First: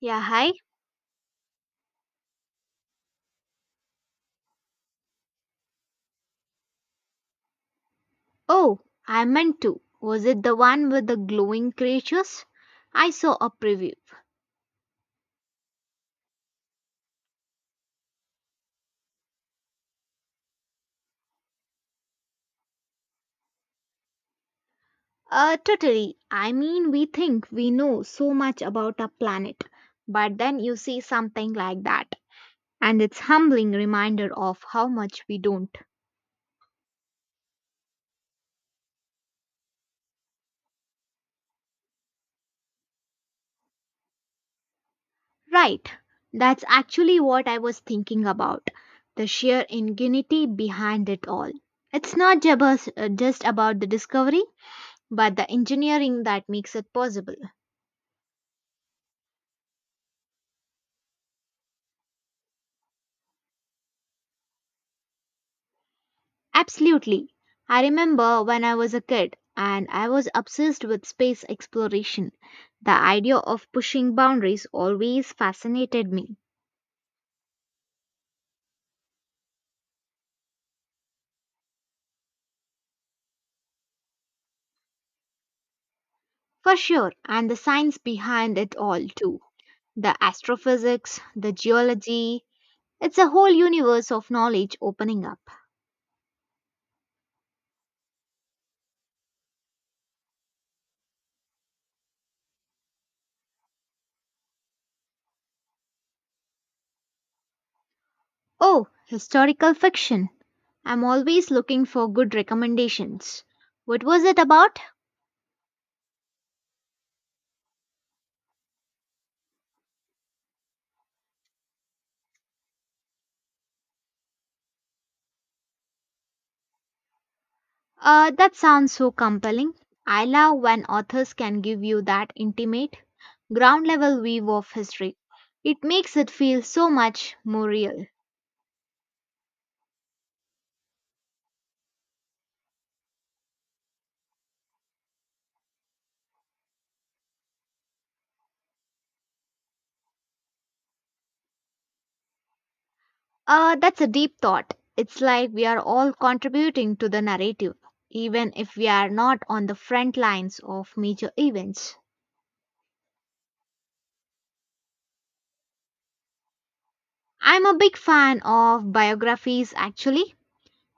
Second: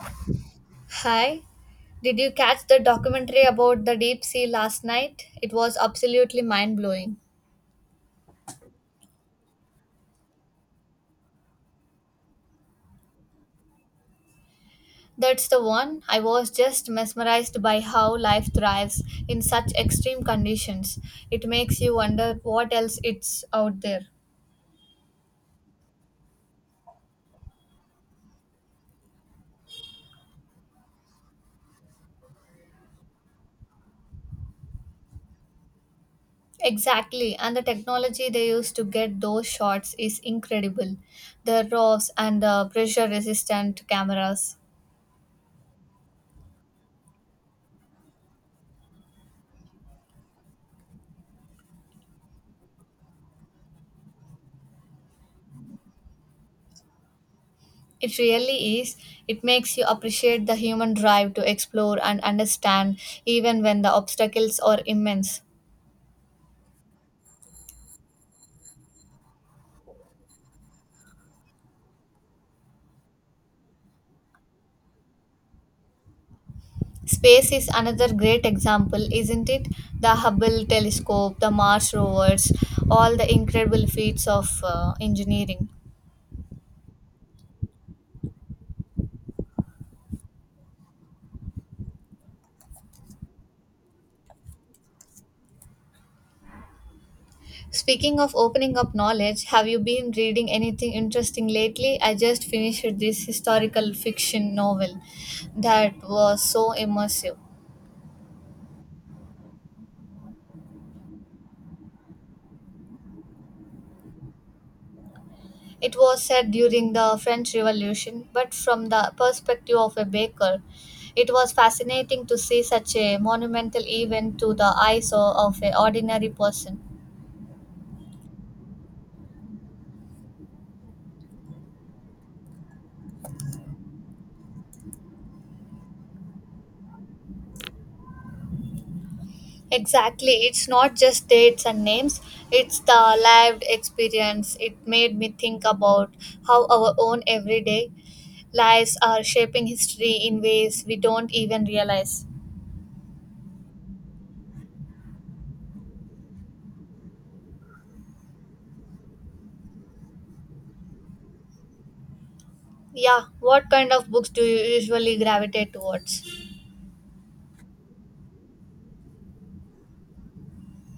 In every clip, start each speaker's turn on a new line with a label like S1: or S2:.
S1: Yeah, hi.
S2: Hi, did you catch the documentary about the deep sea last night? It was absolutely mind blowing.
S1: Oh, I meant to. Was it the one with the glowing creatures? I saw a preview.
S2: That's the one. I was just mesmerized by how life thrives in such extreme conditions. It makes you wonder what else it's out there.
S1: Totally. I mean, we think we know so much about our planet, but then you see something like that, and it's humbling reminder of how much we don't.
S2: Exactly, and the technology they use to get those shots is incredible. The RAWs and the pressure resistant cameras.
S1: Right. That's actually what I was thinking about. The sheer ingenuity behind it all. It's not just about the discovery, but the engineering that makes it possible.
S2: It really is. It makes you appreciate the human drive to explore and understand, even when the obstacles are immense.
S1: Absolutely. I remember when I was a kid and I was obsessed with space exploration. The idea of pushing boundaries always fascinated me.
S2: Space is another great example, isn't it? The Hubble telescope, the Mars rovers, all the incredible feats of engineering.
S1: For sure, and the science behind it all too. The astrophysics, the geology, it's a whole universe of knowledge opening up.
S2: Speaking of opening up knowledge, have you been reading anything interesting lately? I just finished this historical fiction novel that was so immersive.
S1: Oh, historical fiction. I'm always looking for good recommendations. What was it about?
S2: It was set during the French Revolution, but from the perspective of a baker, it was fascinating to see such a monumental event to the eyes of an ordinary person.
S1: That sounds so compelling. I love when authors can give you that intimate, ground level view of history. It makes it feel so much more real.
S2: Exactly, it's not just dates and names, it's the lived experience. It made me think about how our own everyday lives are shaping history in ways we don't even realize.
S1: That's a deep thought. It's like we are all contributing to the narrative, even if we are not on the front lines of major events.
S2: Yeah, what kind of books do you usually gravitate towards?
S1: I'm a big fan of biographies, actually.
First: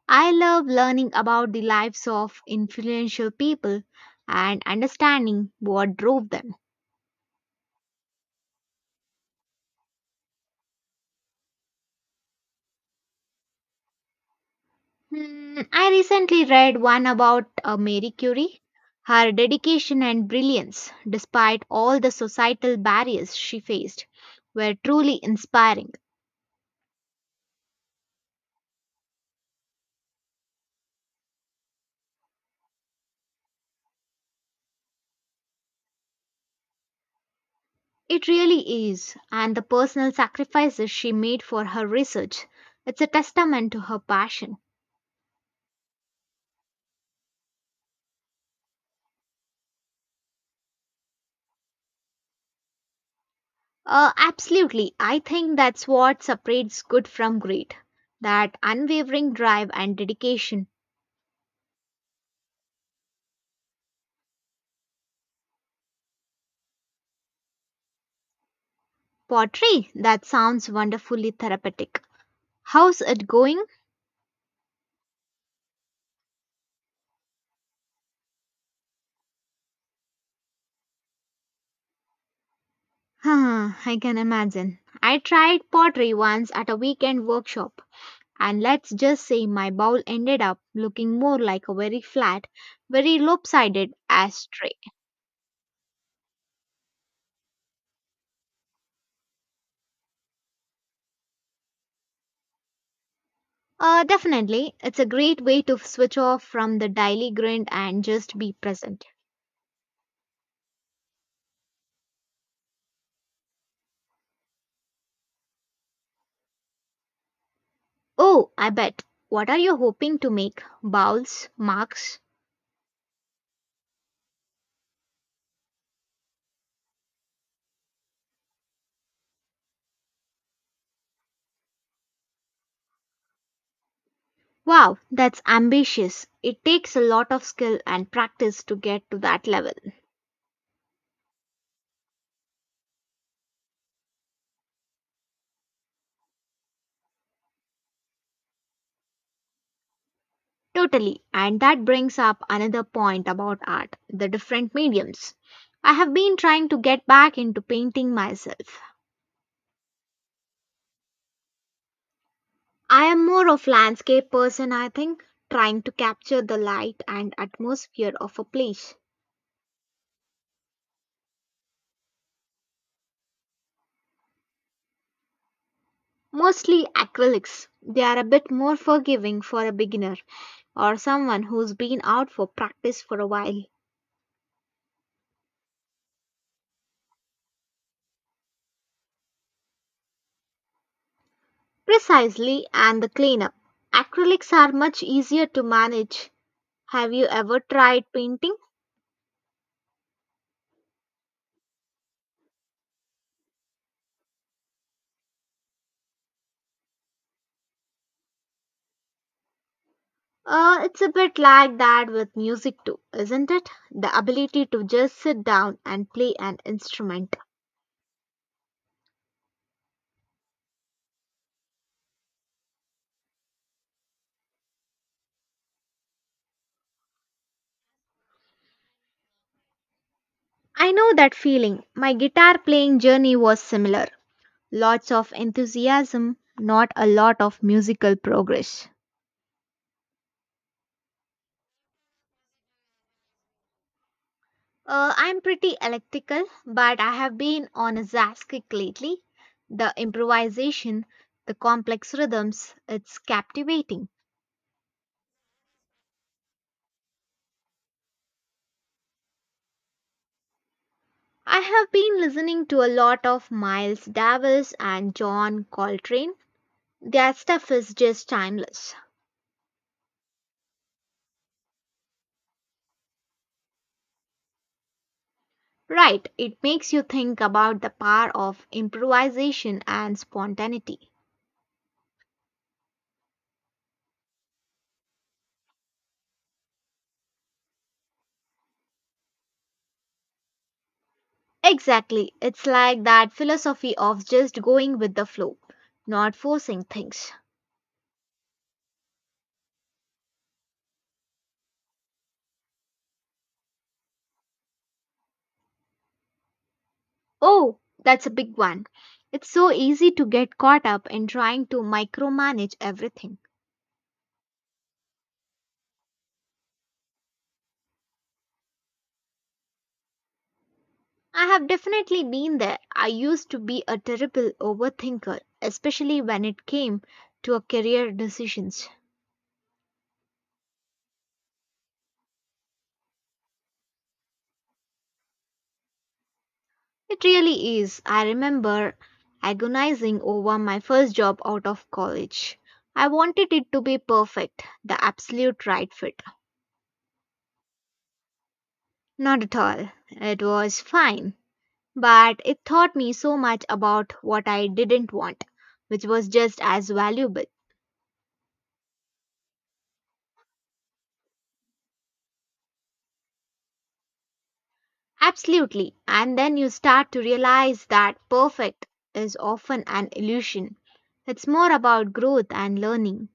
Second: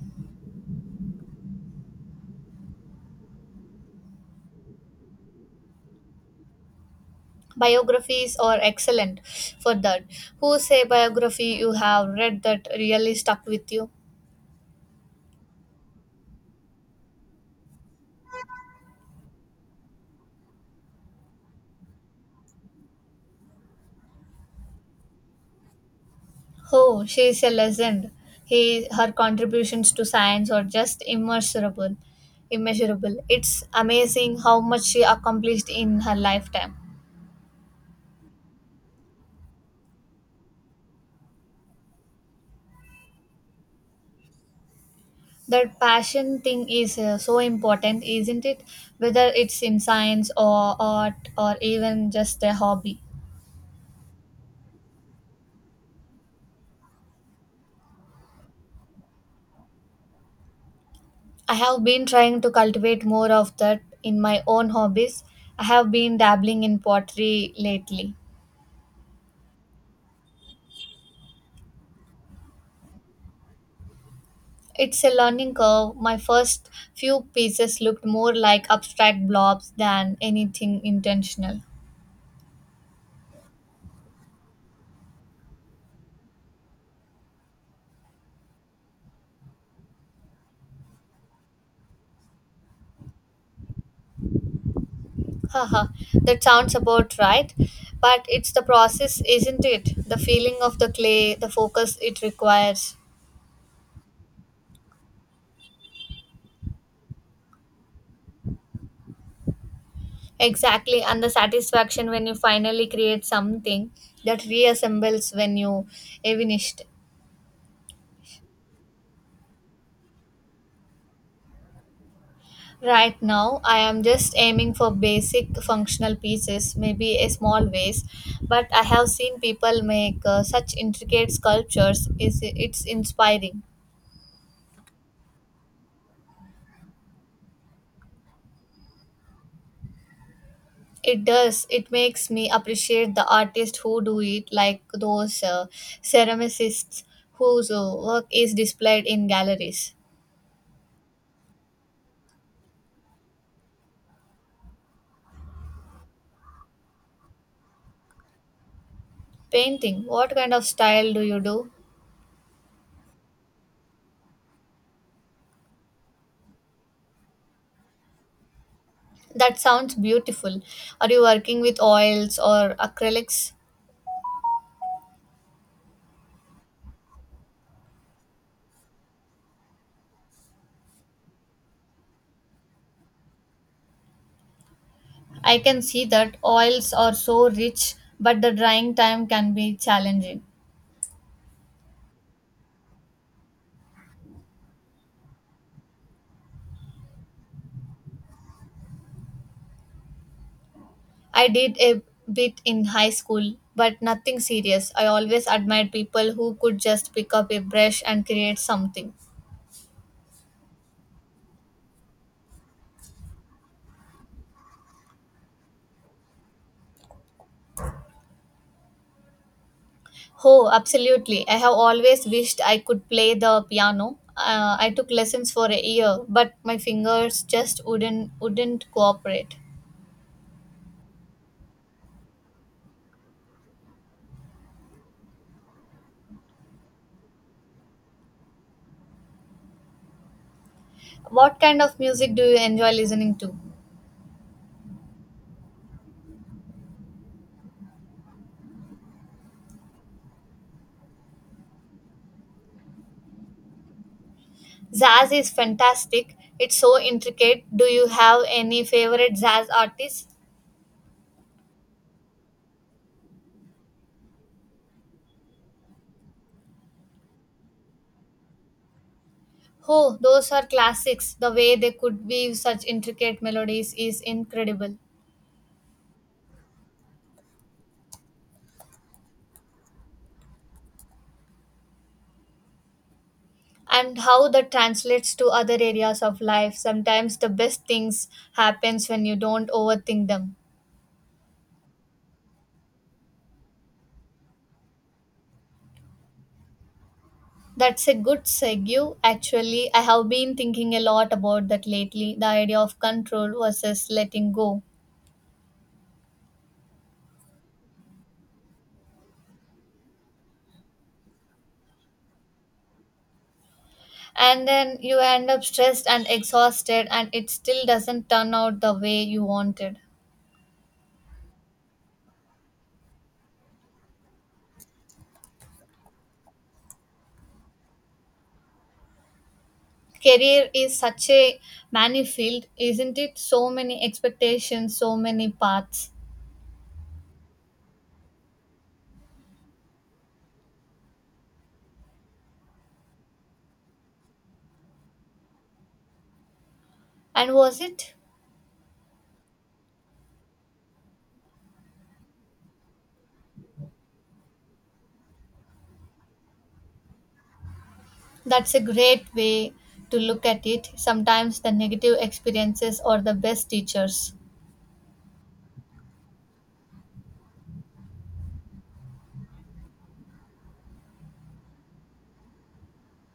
S1: I love learning about the lives of influential people and understanding what drove them.
S2: Biographies are excellent for that. Whose a biography you have read that really stuck with you?
S1: Hmm, I recently read one about Marie Curie, her dedication and brilliance, despite all the societal barriers she faced, were truly inspiring.
S2: Oh, she is a legend. He, her contributions to science are just immeasurable. Immeasurable. It's amazing how much she accomplished in her lifetime.
S1: It really is, and the personal sacrifices she made for her research, it's a testament to her passion.
S2: That passion thing is so important, isn't it? Whether it's in science or art or even just a hobby.
S1: Absolutely, I think that's what separates good from great, that unwavering drive and dedication.
S2: I have been trying to cultivate more of that in my own hobbies. I have been dabbling in pottery lately.
S1: Pottery, that sounds wonderfully therapeutic. How's it going?
S2: It's a learning curve. My first few pieces looked more like abstract blobs than anything intentional.
S1: Huh, I can imagine. I tried pottery once at a weekend workshop, and let's just say my bowl ended up looking more like a very flat, very lopsided ashtray.
S2: Haha, that sounds about right. But it's the process, isn't it? The feeling of the clay, the focus it requires.
S1: Definitely, it's a great way to switch off from the daily grind and just be present.
S2: Exactly, and the satisfaction when you finally create something that reassembles when you evinished.
S1: Oh, I bet. What are you hoping to make? Bowls? Marks?
S2: Right now, I am just aiming for basic functional pieces, maybe a small vase, but I have seen people make such intricate sculptures. Is It's inspiring.
S1: Wow, that's ambitious. It takes a lot of skill and practice to get to that level.
S2: It does. It makes me appreciate the artists who do it, like those ceramicists whose work is displayed in galleries.
S1: Totally. And that brings up another point about art the different mediums. I have been trying to get back into painting myself.
S2: Painting. What kind of style do you do?
S1: I am more of landscape person I think, trying to capture the light and atmosphere of a place.
S2: That sounds beautiful. Are you working with oils or acrylics?
S1: Mostly acrylics. They are a bit more forgiving for a beginner or someone who's been out for practice for a while.
S2: I can see that oils are so rich, but the drying time can be challenging.
S1: Precisely, and the cleanup. Acrylics are much easier to manage. Have you ever tried painting?
S2: I did a bit in high school, but nothing serious. I always admired people who could just pick up a brush and create something.
S1: It's a bit like that with music too, isn't it? The ability to just sit down and play an instrument.
S2: Oh, absolutely. I have always wished I could play the piano. I took lessons for a year, but my fingers just wouldn't cooperate.
S1: I know that feeling. My guitar playing journey was similar. Lots of enthusiasm, not a lot of musical progress.
S2: What kind of music do you enjoy listening to?
S1: I'm pretty electrical, but I have been on a jazz kick lately. The improvisation, the complex rhythms, it's captivating.
S2: Jazz is fantastic. It's so intricate. Do you have any favorite jazz artists?
S1: I have been listening to a lot of Miles Davis and John Coltrane. Their stuff is just timeless.
S2: Oh, those are classics. The way they could weave such intricate melodies is incredible.
S1: Right, it makes you think about the power of improvisation and spontaneity.
S2: And how that translates to other areas of life. Sometimes the best things happens when you don't overthink them.
S1: Exactly, it's like that philosophy of just going with the flow, not forcing things.
S2: That's a good segue. Actually, I have been thinking a lot about that lately. The idea of control versus letting go.
S1: Oh, that's a big one. It's so easy to get caught up in trying to micromanage everything.
S2: And then you end up stressed and exhausted and it still doesn't turn out the way you wanted.
S1: I have definitely been there. I used to be a terrible overthinker, especially when it came to a career decisions.
S2: Career is such a many field, isn't it? So many expectations, so many paths.
S1: It really is. I remember agonizing over my first job out of college. I wanted it to be perfect, the absolute right fit.
S2: And was it?
S1: Not at all. It was fine. But it taught me so much about what I didn't want, which was just as valuable.
S2: That's a great way to look at it. Sometimes the negative experiences are the best teachers.
S1: Absolutely. And then you start to realize that perfect is often an illusion. It's more about growth and learning.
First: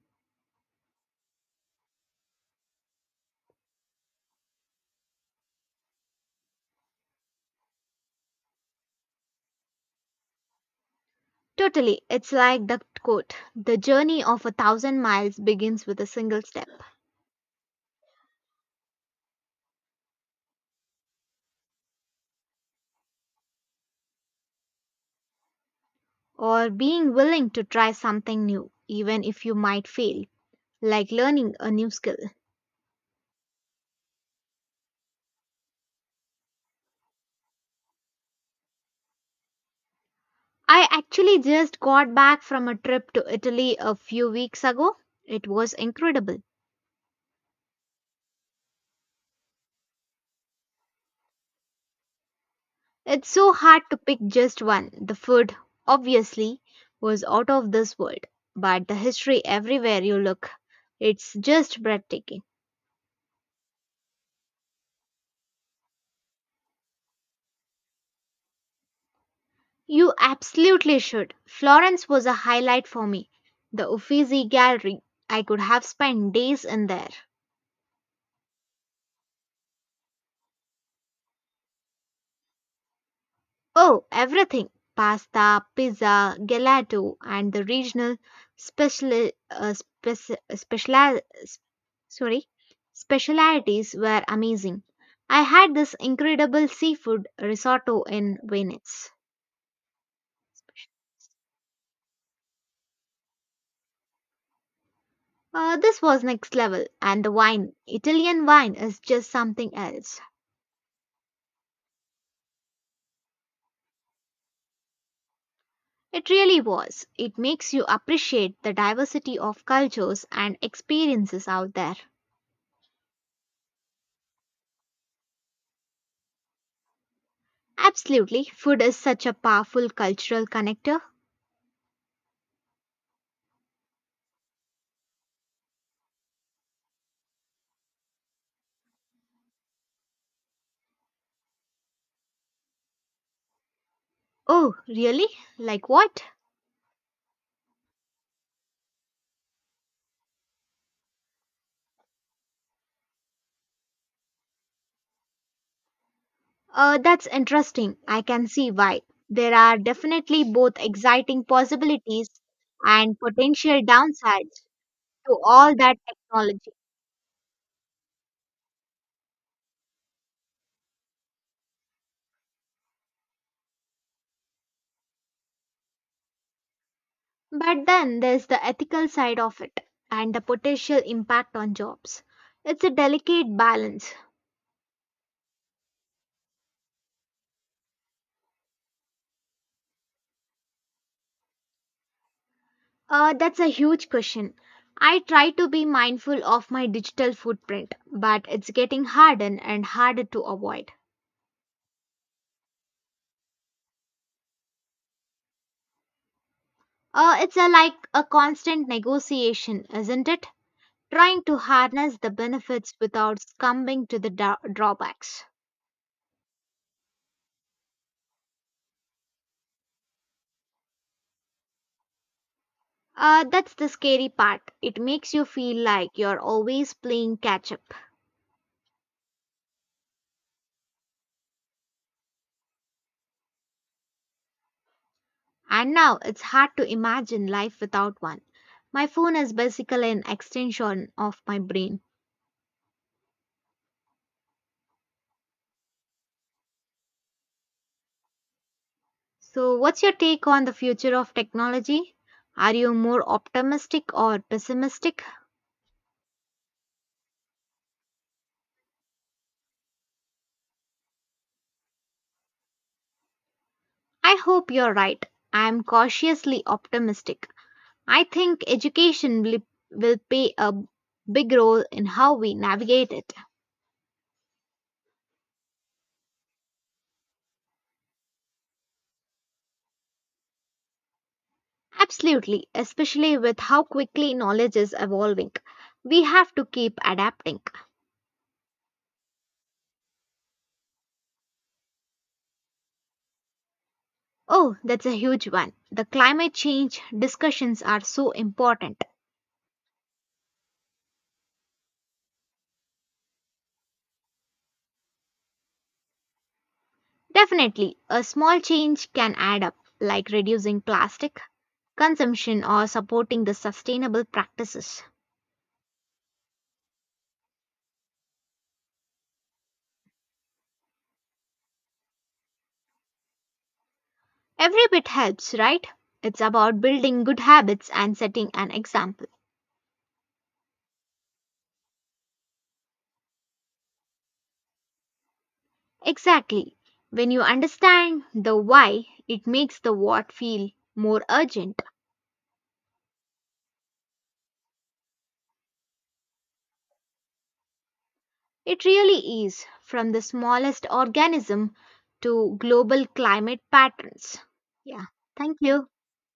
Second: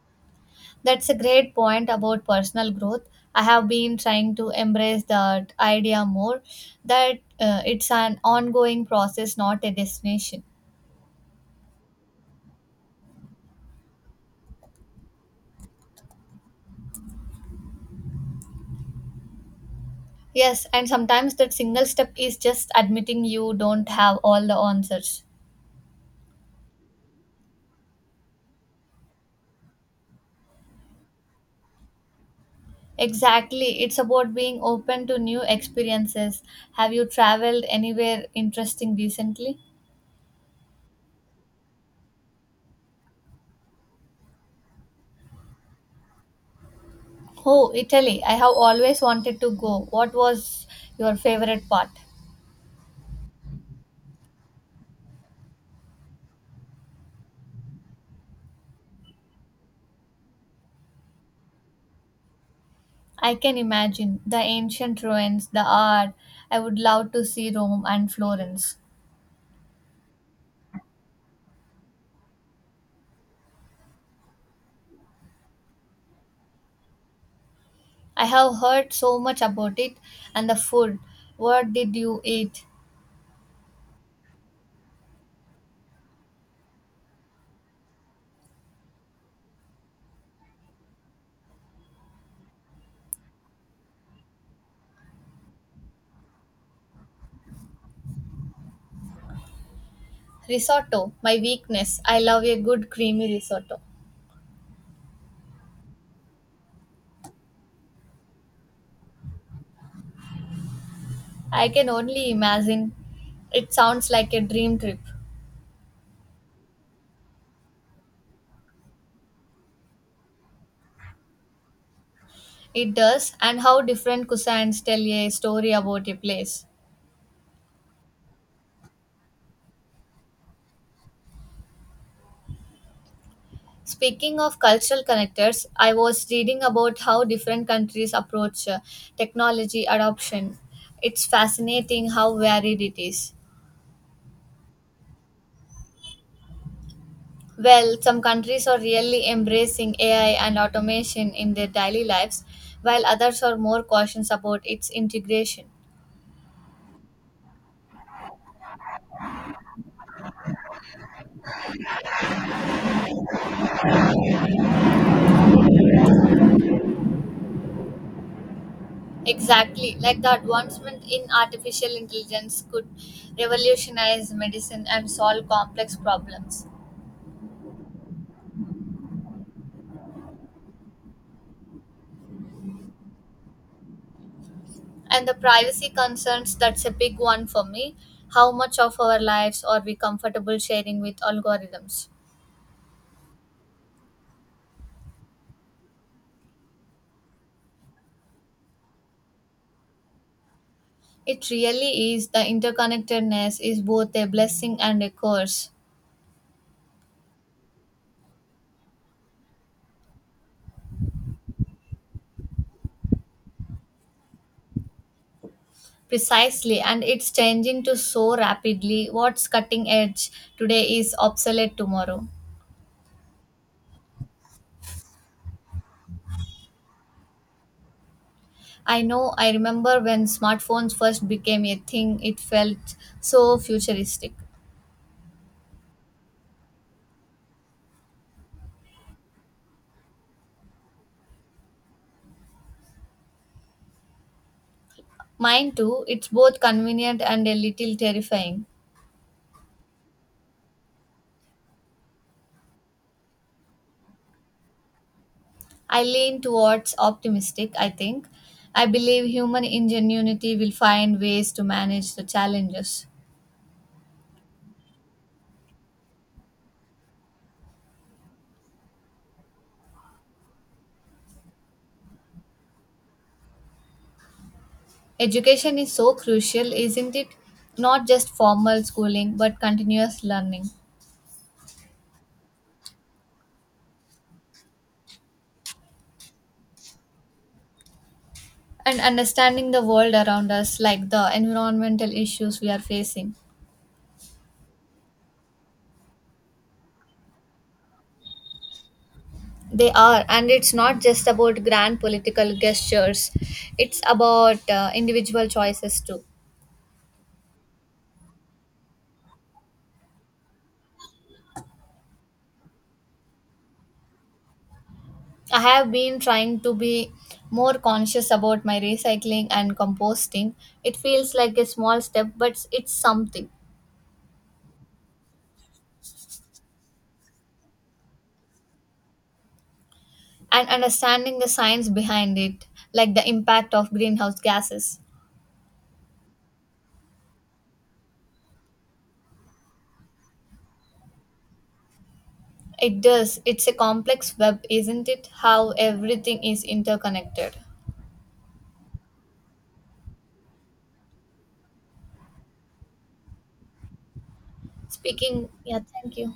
S2: That's a great point about personal growth. I have been trying to embrace that idea more, that it's an ongoing process, not a destination.
S1: Totally. It's like the quote, "The journey of a thousand miles begins with a single step,"
S2: Yes, and sometimes that single step is just admitting you don't have all the answers.
S1: or being willing to try something new, even if you might fail, like learning a new skill.
S2: Exactly. It's about being open to new experiences. Have you traveled anywhere interesting recently?
S1: I actually just got back from a trip to Italy a few weeks ago. It was incredible.
S2: Oh, Italy. I have always wanted to go. What was your favorite part?
S1: It's so hard to pick just one. The food, obviously, was out of this world, but the history everywhere you look, it's just breathtaking.
S2: I can imagine the ancient ruins, the art. I would love to see Rome and Florence.
S1: You absolutely should. Florence was a highlight for me. The Uffizi Gallery. I could have spent days in there.
S2: I have heard so much about it, and the food. What did you eat?
S1: Oh, everything, pasta, pizza, gelato, and the regional special, uh, speci- special, sorry, specialities were amazing. I had this incredible seafood risotto in Venice.
S2: Risotto, my weakness. I love a good creamy risotto.
S1: This was next level, and the wine, Italian wine, is just something else.
S2: I can only imagine. It sounds like a dream trip.
S1: It really was. It makes you appreciate the diversity of cultures and experiences out there.
S2: It does, and how different cousins tell a story about a place.
S1: Absolutely. Food is such a powerful cultural connector.
S2: Speaking of cultural connectors, I was reading about how different countries approach technology adoption. It's fascinating how varied it is.
S1: Oh, really? Like what?
S2: Well, some countries are really embracing AI and automation in their daily lives, while others are more cautious about its integration.
S1: That's interesting. I can see why. There are definitely both exciting possibilities and potential downsides to all that technology.
S2: Exactly. Like the advancement in artificial intelligence could revolutionize medicine and solve complex problems.
S1: But then there's the ethical side of it and the potential impact on jobs. It's a delicate balance.
S2: And the privacy concerns, that's a big one for me. How much of our lives are we comfortable sharing with algorithms?
S1: That's a huge question. I try to be mindful of my digital footprint, but it's getting harder and harder to avoid.
S2: It really is. The interconnectedness is both a blessing and a curse.
S1: Like a constant negotiation, isn't it? Trying to harness the benefits without succumbing to the drawbacks.
S2: Precisely, and it's changing to so rapidly. What's cutting edge today is obsolete tomorrow.
S1: That's the scary part. It makes you feel like you're always playing catch up.
S2: I know. I remember when smartphones first became a thing, it felt so futuristic.
S1: And now it's hard to imagine life without one. My phone is basically an extension of my brain.
S2: Mine too, it's both convenient and a little terrifying.
S1: So, what's your take on the future of technology? Are you more optimistic or pessimistic?
S2: I lean towards optimistic, I think. I believe human ingenuity will find ways to manage the challenges.
S1: I hope you're right. I am cautiously optimistic. I think education will, play a big role in how we navigate it.
S2: Education is so crucial, isn't it? Not just formal schooling, but continuous learning
S1: Absolutely, especially with how quickly knowledge is evolving. We have to keep adapting.
S2: and understanding the world around us, like the environmental issues we are facing.
S1: Oh, that's a huge one. The climate change discussions are so important.
S2: They are, and it's not just about grand political gestures, it's about individual choices too.
S1: Definitely, a small change can add up, like reducing plastic consumption or supporting the sustainable practices.
S2: I have been trying to be more conscious about my recycling and composting. It feels like a small step, but it's something.
S1: Every bit helps, right? It's about building good habits and setting an example.
S2: And understanding the science behind it, like the impact of greenhouse gases.
S1: Exactly. When you understand the why, it makes the what feel more urgent.
S2: It does. It's a complex web, isn't it? How everything is interconnected.
S1: It really is, from the smallest organism to global climate patterns. Yeah,
S2: Speaking,
S1: thank
S2: yeah,
S1: you.
S2: thank you.